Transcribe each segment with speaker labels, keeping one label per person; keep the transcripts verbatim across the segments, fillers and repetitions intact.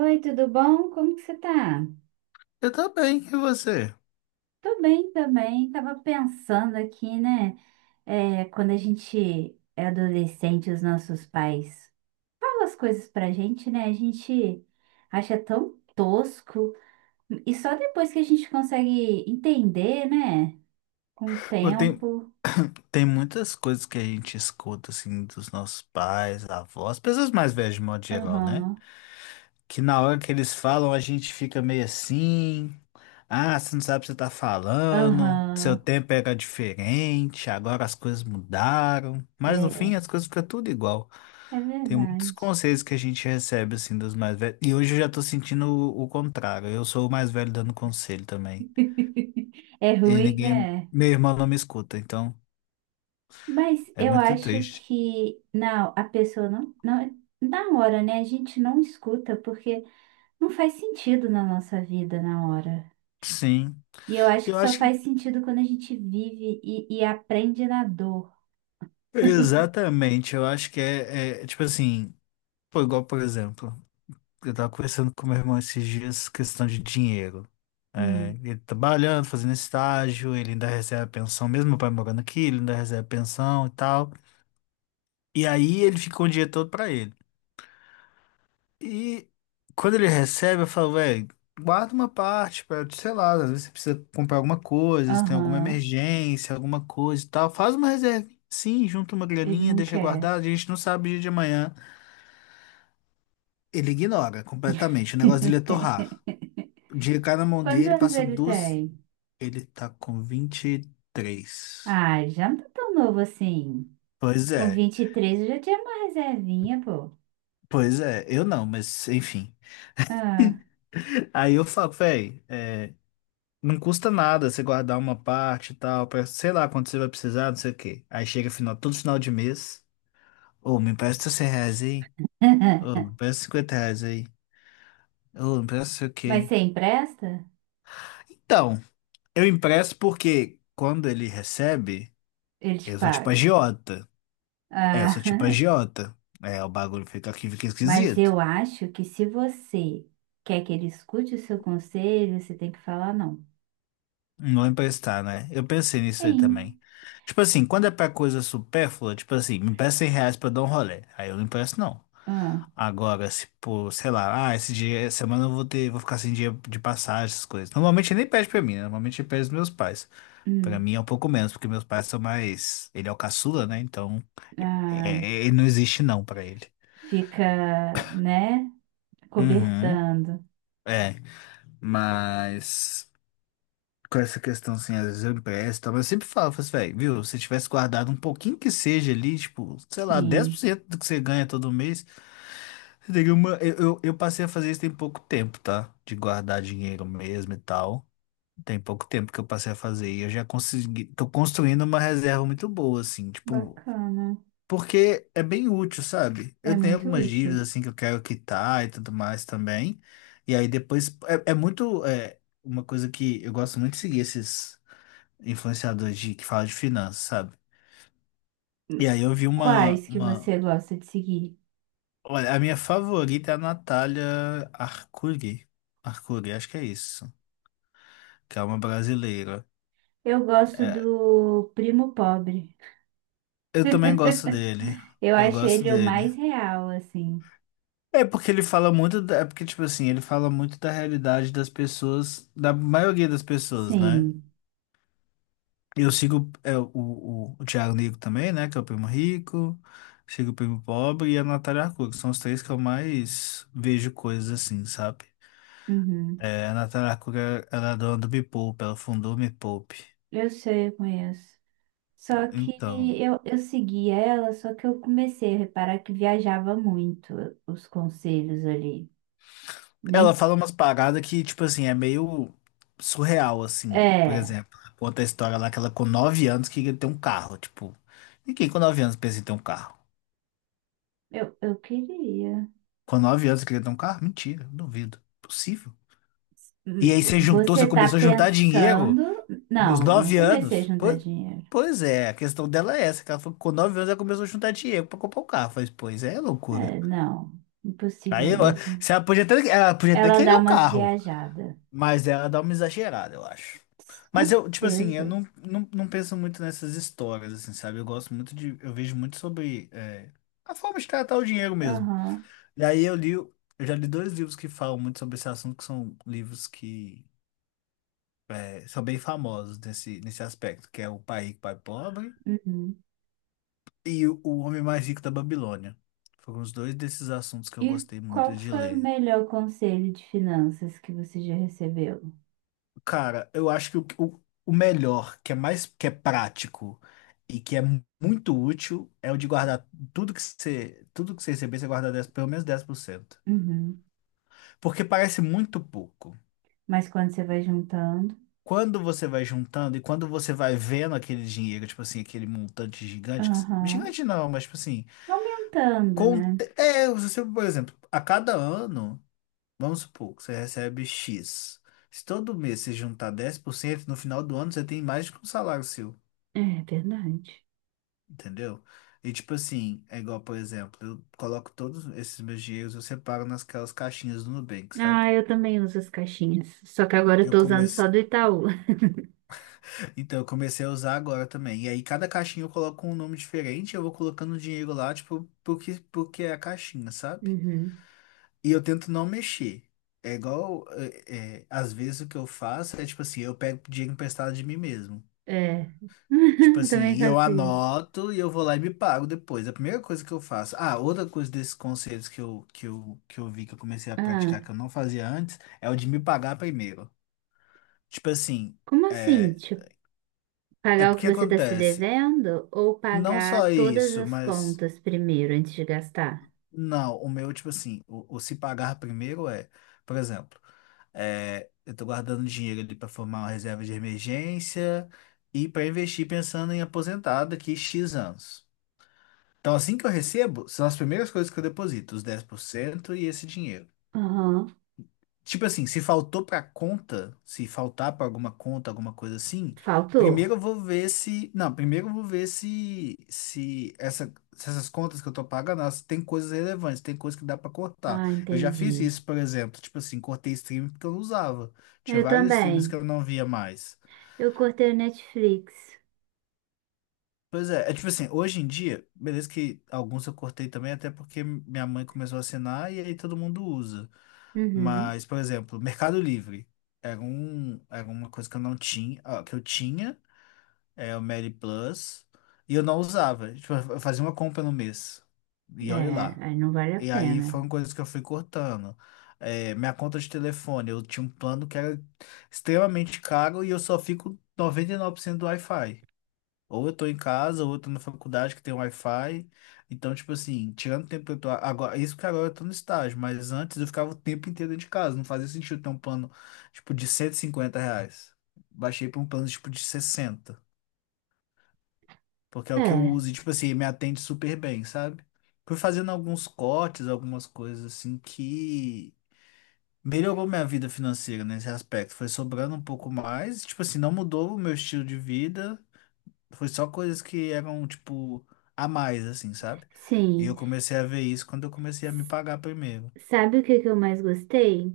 Speaker 1: Oi, tudo bom? Como que você tá?
Speaker 2: Eu também, e você?
Speaker 1: Tô bem também. Tava pensando aqui, né? É, quando a gente é adolescente, os nossos pais falam as coisas pra gente, né? A gente acha tão tosco. E só depois que a gente consegue entender, né? Com o
Speaker 2: Pô, Tem,
Speaker 1: tempo.
Speaker 2: tem muitas coisas que a gente escuta, assim, dos nossos pais, avós, pessoas mais velhas de modo geral, né?
Speaker 1: Aham,
Speaker 2: Que na hora que eles falam, a gente fica meio assim, ah, você não sabe o que você tá falando, seu
Speaker 1: aham.
Speaker 2: tempo era diferente, agora as coisas mudaram. Mas no fim,
Speaker 1: É,
Speaker 2: as coisas ficam tudo igual.
Speaker 1: é
Speaker 2: Tem muitos
Speaker 1: verdade.
Speaker 2: conselhos que a gente recebe, assim, dos mais velhos. E hoje eu já tô sentindo o, o contrário, eu sou o mais velho dando conselho também.
Speaker 1: É
Speaker 2: E
Speaker 1: ruim,
Speaker 2: ninguém,
Speaker 1: né?
Speaker 2: meu irmão não me escuta, então...
Speaker 1: Mas
Speaker 2: É
Speaker 1: eu
Speaker 2: muito
Speaker 1: acho
Speaker 2: triste.
Speaker 1: que não, a pessoa não, não, na hora, né? A gente não escuta porque não faz sentido na nossa vida na hora.
Speaker 2: Sim.
Speaker 1: E eu acho que
Speaker 2: Eu
Speaker 1: só
Speaker 2: acho que.
Speaker 1: faz sentido quando a gente vive e, e aprende na dor.
Speaker 2: Exatamente. Eu acho que é, é, tipo assim. Pô, igual, por exemplo, eu tava conversando com meu irmão esses dias, questão de dinheiro. É,
Speaker 1: Hum,
Speaker 2: ele trabalhando, fazendo estágio, ele ainda recebe a pensão, mesmo o pai morando aqui, ele ainda recebe a pensão e tal. E aí ele ficou o dinheiro todo pra ele. E quando ele recebe, eu falo, velho, guarda uma parte pra, sei lá, às vezes você precisa comprar alguma coisa, se tem alguma
Speaker 1: aham,
Speaker 2: emergência, alguma coisa e tal. Faz uma reserva, sim, junta uma
Speaker 1: ele
Speaker 2: graninha,
Speaker 1: não
Speaker 2: deixa
Speaker 1: quer.
Speaker 2: guardado, a gente não sabe o dia de amanhã. Ele ignora completamente. O negócio dele é torrar. O dinheiro cai na mão
Speaker 1: Quantos
Speaker 2: dele,
Speaker 1: anos
Speaker 2: passa
Speaker 1: ele
Speaker 2: duas.
Speaker 1: tem?
Speaker 2: Ele tá com vinte e três.
Speaker 1: Ah, já não tá tão novo assim.
Speaker 2: Pois
Speaker 1: Com
Speaker 2: é,
Speaker 1: vinte e três eu já tinha uma reservinha, pô.
Speaker 2: pois é, eu não, mas enfim.
Speaker 1: Ah.
Speaker 2: Aí eu falo, velho. Não custa nada você guardar uma parte e tal, pra, sei lá quando você vai precisar, não sei o quê. Aí chega final, todo final de mês. Ô, me empresta cem reais aí. Ô, me empresta cinquenta reais aí. Ô, me empresta não sei o
Speaker 1: Mas você
Speaker 2: quê.
Speaker 1: empresta?
Speaker 2: Então, eu empresto porque quando ele recebe,
Speaker 1: Ele te
Speaker 2: eu sou tipo
Speaker 1: paga.
Speaker 2: agiota. É, eu sou tipo
Speaker 1: Ah.
Speaker 2: agiota. É, o bagulho fica aqui, fica
Speaker 1: Mas
Speaker 2: esquisito.
Speaker 1: eu acho que se você quer que ele escute o seu conselho, você tem que falar não.
Speaker 2: Não emprestar, né? Eu pensei nisso aí
Speaker 1: Sim.
Speaker 2: também. Tipo assim, quando é pra coisa supérflua, tipo assim, me empresta cem reais pra eu dar um rolê. Aí eu não empresto, não.
Speaker 1: Ah,
Speaker 2: Agora, se por, sei lá, ah, esse dia, essa semana eu vou ter, vou ficar sem dinheiro de passagem, essas coisas. Normalmente ele nem pede pra mim, né? Normalmente ele pede os meus pais. Pra
Speaker 1: hum,
Speaker 2: mim é um pouco menos, porque meus pais são mais. Ele é o caçula, né? Então, é,
Speaker 1: ah,
Speaker 2: é- ele não existe não pra ele.
Speaker 1: fica, né?
Speaker 2: Uhum.
Speaker 1: Cobertando.
Speaker 2: É, mas, com essa questão, assim, às vezes eu empresto, e tal, mas eu sempre falo, falo assim, velho, viu, se tivesse guardado um pouquinho que seja ali, tipo, sei lá, dez por
Speaker 1: Sim.
Speaker 2: cento do que você ganha todo mês, você teria uma... Eu, eu, eu passei a fazer isso tem pouco tempo, tá? De guardar dinheiro mesmo e tal. Tem pouco tempo que eu passei a fazer e eu já consegui, tô construindo uma reserva muito boa, assim, tipo,
Speaker 1: Bacana.
Speaker 2: porque é bem útil, sabe?
Speaker 1: É
Speaker 2: Eu tenho
Speaker 1: muito
Speaker 2: algumas dívidas,
Speaker 1: útil.
Speaker 2: assim, que eu quero quitar e tudo mais também, e aí depois, é, é muito, é, uma coisa que eu gosto muito de seguir esses influenciador de, que fala de finanças, sabe? E aí eu vi uma,
Speaker 1: Quais que
Speaker 2: uma...
Speaker 1: você gosta de seguir?
Speaker 2: Olha, a minha favorita é a Natália Arcuri. Arcuri, acho que é isso. Que é uma brasileira.
Speaker 1: Eu gosto
Speaker 2: É,
Speaker 1: do Primo Pobre.
Speaker 2: eu também gosto dele.
Speaker 1: Eu
Speaker 2: Eu
Speaker 1: acho
Speaker 2: gosto
Speaker 1: ele o
Speaker 2: dele.
Speaker 1: mais real, assim.
Speaker 2: É porque ele fala muito... da- É porque, tipo assim, ele fala muito da realidade das pessoas... Da maioria das pessoas, né?
Speaker 1: Sim.
Speaker 2: Eu sigo é, o, o, o Thiago Negro também, né? Que é o primo rico. Sigo o primo pobre e a Natália Arcuri, que são os três que eu mais vejo coisas assim, sabe?
Speaker 1: Uhum.
Speaker 2: É, a Natália Natarakura, ela é dona do Me Poupe, ela fundou o Me Poupe.
Speaker 1: Eu sei, eu conheço. Só que
Speaker 2: Então,
Speaker 1: eu, eu segui ela, só que eu comecei a reparar que viajava muito os conselhos ali.
Speaker 2: ela
Speaker 1: Nem.
Speaker 2: fala umas paradas que, tipo assim, é meio surreal, assim. Por
Speaker 1: É,
Speaker 2: exemplo, conta a história lá que ela com nove anos queria ter um carro. Tipo, ninguém com nove anos pensa em ter um carro.
Speaker 1: eu, eu queria.
Speaker 2: Com nove anos queria ter um carro? Mentira, duvido. Possível. E
Speaker 1: Hum,
Speaker 2: aí você juntou,
Speaker 1: Você
Speaker 2: você
Speaker 1: tá
Speaker 2: começou a juntar dinheiro
Speaker 1: pensando.
Speaker 2: nos
Speaker 1: Não, não
Speaker 2: nove
Speaker 1: comecei a
Speaker 2: anos?
Speaker 1: juntar
Speaker 2: Pois,
Speaker 1: dinheiro.
Speaker 2: pois é, a questão dela é essa, que ela falou que com nove anos ela começou a juntar dinheiro pra comprar um carro. Eu falei, pois é, loucura.
Speaker 1: É, não,
Speaker 2: Aí
Speaker 1: impossível
Speaker 2: eu,
Speaker 1: mesmo.
Speaker 2: se ela podia até, ela podia até
Speaker 1: Ela
Speaker 2: querer
Speaker 1: dá
Speaker 2: o
Speaker 1: umas
Speaker 2: carro,
Speaker 1: viajadas.
Speaker 2: mas ela dá uma exagerada, eu acho.
Speaker 1: Com
Speaker 2: Mas eu, tipo assim, eu
Speaker 1: certeza.
Speaker 2: não, não, não, penso muito nessas histórias, assim, sabe? Eu gosto muito de, eu vejo muito sobre é, a forma de tratar o dinheiro mesmo.
Speaker 1: Aham.
Speaker 2: E aí eu li, eu já li dois livros que falam muito sobre esse assunto, que são livros que é, são bem famosos nesse, nesse aspecto, que é O Pai Rico, Pai Pobre
Speaker 1: Uhum.
Speaker 2: e O Homem Mais Rico da Babilônia. Foram os dois desses assuntos que eu
Speaker 1: E
Speaker 2: gostei muito
Speaker 1: qual que
Speaker 2: de
Speaker 1: foi o
Speaker 2: ler.
Speaker 1: melhor conselho de finanças que você já recebeu?
Speaker 2: Cara, eu acho que o, o, o melhor, que é mais, que é prático e que é mu- muito útil, é o de guardar tudo que você, tudo que você receber, você guarda dez pelo menos dez por cento.
Speaker 1: Uhum.
Speaker 2: Porque parece muito pouco.
Speaker 1: Mas quando você vai juntando.
Speaker 2: Quando você vai juntando e quando você vai vendo aquele dinheiro, tipo assim, aquele montante gigante, que, cê-
Speaker 1: Aham.
Speaker 2: gigante não, mas tipo assim,
Speaker 1: Aumentando,
Speaker 2: com,
Speaker 1: né?
Speaker 2: é, você, por exemplo, a cada ano, vamos supor que você recebe X. Se todo mês você juntar dez por cento no final do ano você tem mais do que um salário seu.
Speaker 1: É verdade.
Speaker 2: Entendeu? E tipo assim, é igual, por exemplo, eu coloco todos esses meus dinheiros, eu separo nasquelas caixinhas do Nubank, sabe?
Speaker 1: Ah, eu também uso as caixinhas. Só que agora eu
Speaker 2: Eu
Speaker 1: tô usando só
Speaker 2: comecei.
Speaker 1: do Itaú.
Speaker 2: Então, eu comecei a usar agora também. E aí, cada caixinha eu coloco um nome diferente, eu vou colocando o dinheiro lá, tipo, porque, porque é a caixinha, sabe?
Speaker 1: Uhum.
Speaker 2: E eu tento não mexer. É igual, é, é, às vezes o que eu faço é tipo assim, eu pego dinheiro emprestado de mim mesmo.
Speaker 1: É.
Speaker 2: Tipo assim,
Speaker 1: Também
Speaker 2: e eu
Speaker 1: faço isso.
Speaker 2: anoto e eu vou lá e me pago depois. A primeira coisa que eu faço. Ah, outra coisa desses conselhos que eu, que eu, que eu vi que eu comecei a
Speaker 1: Ah,
Speaker 2: praticar que eu não fazia antes é o de me pagar primeiro. Tipo assim,
Speaker 1: como assim?
Speaker 2: é,
Speaker 1: Tipo,
Speaker 2: é
Speaker 1: pagar o que
Speaker 2: porque
Speaker 1: você tá se
Speaker 2: acontece.
Speaker 1: devendo ou
Speaker 2: Não só
Speaker 1: pagar todas
Speaker 2: isso,
Speaker 1: as
Speaker 2: mas.
Speaker 1: contas primeiro antes de gastar?
Speaker 2: Não, o meu, tipo assim, o, o se pagar primeiro é. Por exemplo, é, eu tô guardando dinheiro ali pra formar uma reserva de emergência e pra investir pensando em aposentar daqui X anos. Então, assim que eu recebo, são as primeiras coisas que eu deposito, os dez por cento e esse dinheiro.
Speaker 1: Aham.
Speaker 2: Tipo assim, se faltou pra conta, se faltar pra alguma conta, alguma coisa assim, primeiro
Speaker 1: Faltou.
Speaker 2: eu vou ver se, não, primeiro eu vou ver se se, essa- se essas contas que eu tô pagando, elas têm coisas relevantes, tem coisas que dá pra cortar.
Speaker 1: Ah,
Speaker 2: Eu já fiz
Speaker 1: entendi.
Speaker 2: isso, por exemplo, tipo assim, cortei stream porque eu não usava. Tinha
Speaker 1: Eu
Speaker 2: vários streams que
Speaker 1: também.
Speaker 2: eu não via mais.
Speaker 1: Eu cortei o Netflix.
Speaker 2: Pois é, é tipo assim, hoje em dia, beleza que alguns eu cortei também, até porque minha mãe começou a assinar e aí todo mundo usa.
Speaker 1: Uhum.
Speaker 2: Mas, por exemplo, Mercado Livre era, um, era uma coisa que eu não tinha, ah, que eu tinha, é o Meli Plus, e eu não usava. Tipo, eu fazia uma compra no mês. E olha lá.
Speaker 1: É, aí não vale a
Speaker 2: E aí
Speaker 1: pena.
Speaker 2: foram coisas que eu fui cortando. É, minha conta de telefone, eu tinha um plano que era extremamente caro e eu só fico noventa e nove por cento do Wi-Fi. Ou eu tô em casa, ou eu tô na faculdade que tem Wi-Fi. Então, tipo assim, tirando o tempo que eu tô. Agora, isso que agora eu tô no estágio, mas antes eu ficava o tempo inteiro dentro de casa. Não fazia sentido ter um plano, tipo, de cento e cinquenta reais. Baixei pra um plano, tipo, de sessenta. Porque é o que eu
Speaker 1: É,
Speaker 2: uso. E, tipo assim, me atende super bem, sabe? Fui fazendo alguns cortes, algumas coisas assim que. Melhorou minha vida financeira nesse aspecto. Foi sobrando um pouco mais. Tipo assim, não mudou o meu estilo de vida. Foi só coisas que eram, tipo, a mais, assim, sabe? E eu
Speaker 1: sim.
Speaker 2: comecei a ver isso quando eu comecei a me
Speaker 1: S-
Speaker 2: pagar primeiro.
Speaker 1: Sabe o que que eu mais gostei?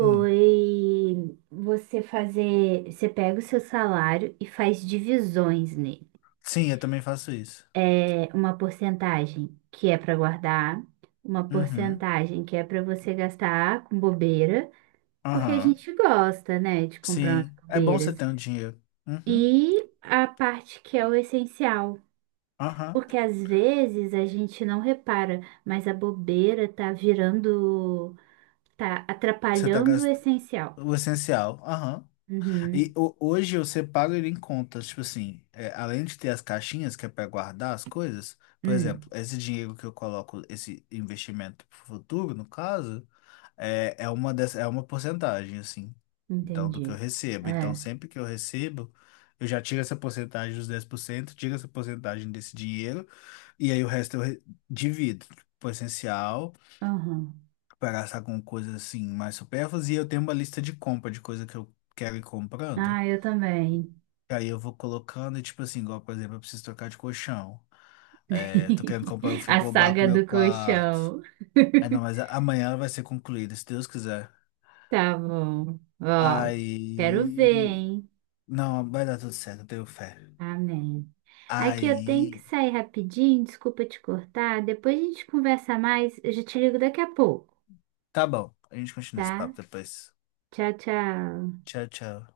Speaker 2: Hum.
Speaker 1: você fazer. Você pega o seu salário e faz divisões nele.
Speaker 2: Sim, eu também faço isso.
Speaker 1: É uma porcentagem que é para guardar, uma
Speaker 2: Uhum.
Speaker 1: porcentagem que é para você gastar com bobeira, porque a
Speaker 2: Aham.
Speaker 1: gente gosta, né, de comprar umas
Speaker 2: Sim. É bom você
Speaker 1: bobeiras.
Speaker 2: ter um dinheiro. Uhum.
Speaker 1: E a parte que é o essencial.
Speaker 2: Aham.
Speaker 1: Porque às vezes a gente não repara, mas a bobeira tá virando, tá
Speaker 2: Você tá
Speaker 1: atrapalhando o
Speaker 2: gastando
Speaker 1: essencial.
Speaker 2: o essencial. Aham. E
Speaker 1: Uhum.
Speaker 2: ho- hoje eu separo ele em contas, tipo assim, é, além de ter as caixinhas que é para guardar as coisas, por exemplo,
Speaker 1: Hum,
Speaker 2: esse dinheiro que eu coloco, esse investimento pro futuro, no caso, é, é uma dessa, é uma porcentagem, assim, então, do que eu
Speaker 1: entendi.
Speaker 2: recebo. Então,
Speaker 1: É.
Speaker 2: sempre que eu recebo, eu já tiro essa porcentagem dos dez por cento, tiro essa porcentagem desse dinheiro, e aí o resto eu re- divido pro essencial,
Speaker 1: Aham.
Speaker 2: para gastar com coisas assim mais supérfluas, e eu tenho uma lista de compra de coisa que eu quero ir comprando.
Speaker 1: Ah, eu também.
Speaker 2: Aí eu vou colocando, e tipo assim, igual, por exemplo, eu preciso trocar de colchão. É, tô querendo comprar um
Speaker 1: A
Speaker 2: frigobar pro
Speaker 1: saga
Speaker 2: meu
Speaker 1: do
Speaker 2: quarto.
Speaker 1: colchão.
Speaker 2: Aí não, mas a- amanhã ela vai ser concluída, se Deus quiser.
Speaker 1: Tá bom. Ó, quero ver,
Speaker 2: Aí.
Speaker 1: hein?
Speaker 2: Não, vai dar tudo certo, eu tenho fé.
Speaker 1: Amém. Aqui eu tenho que
Speaker 2: Aí.
Speaker 1: sair rapidinho, desculpa te cortar. Depois a gente conversa mais. Eu já te ligo daqui a pouco.
Speaker 2: Tá bom, a gente continua esse
Speaker 1: Tá?
Speaker 2: papo depois.
Speaker 1: Tchau, tchau.
Speaker 2: Tchau, tchau.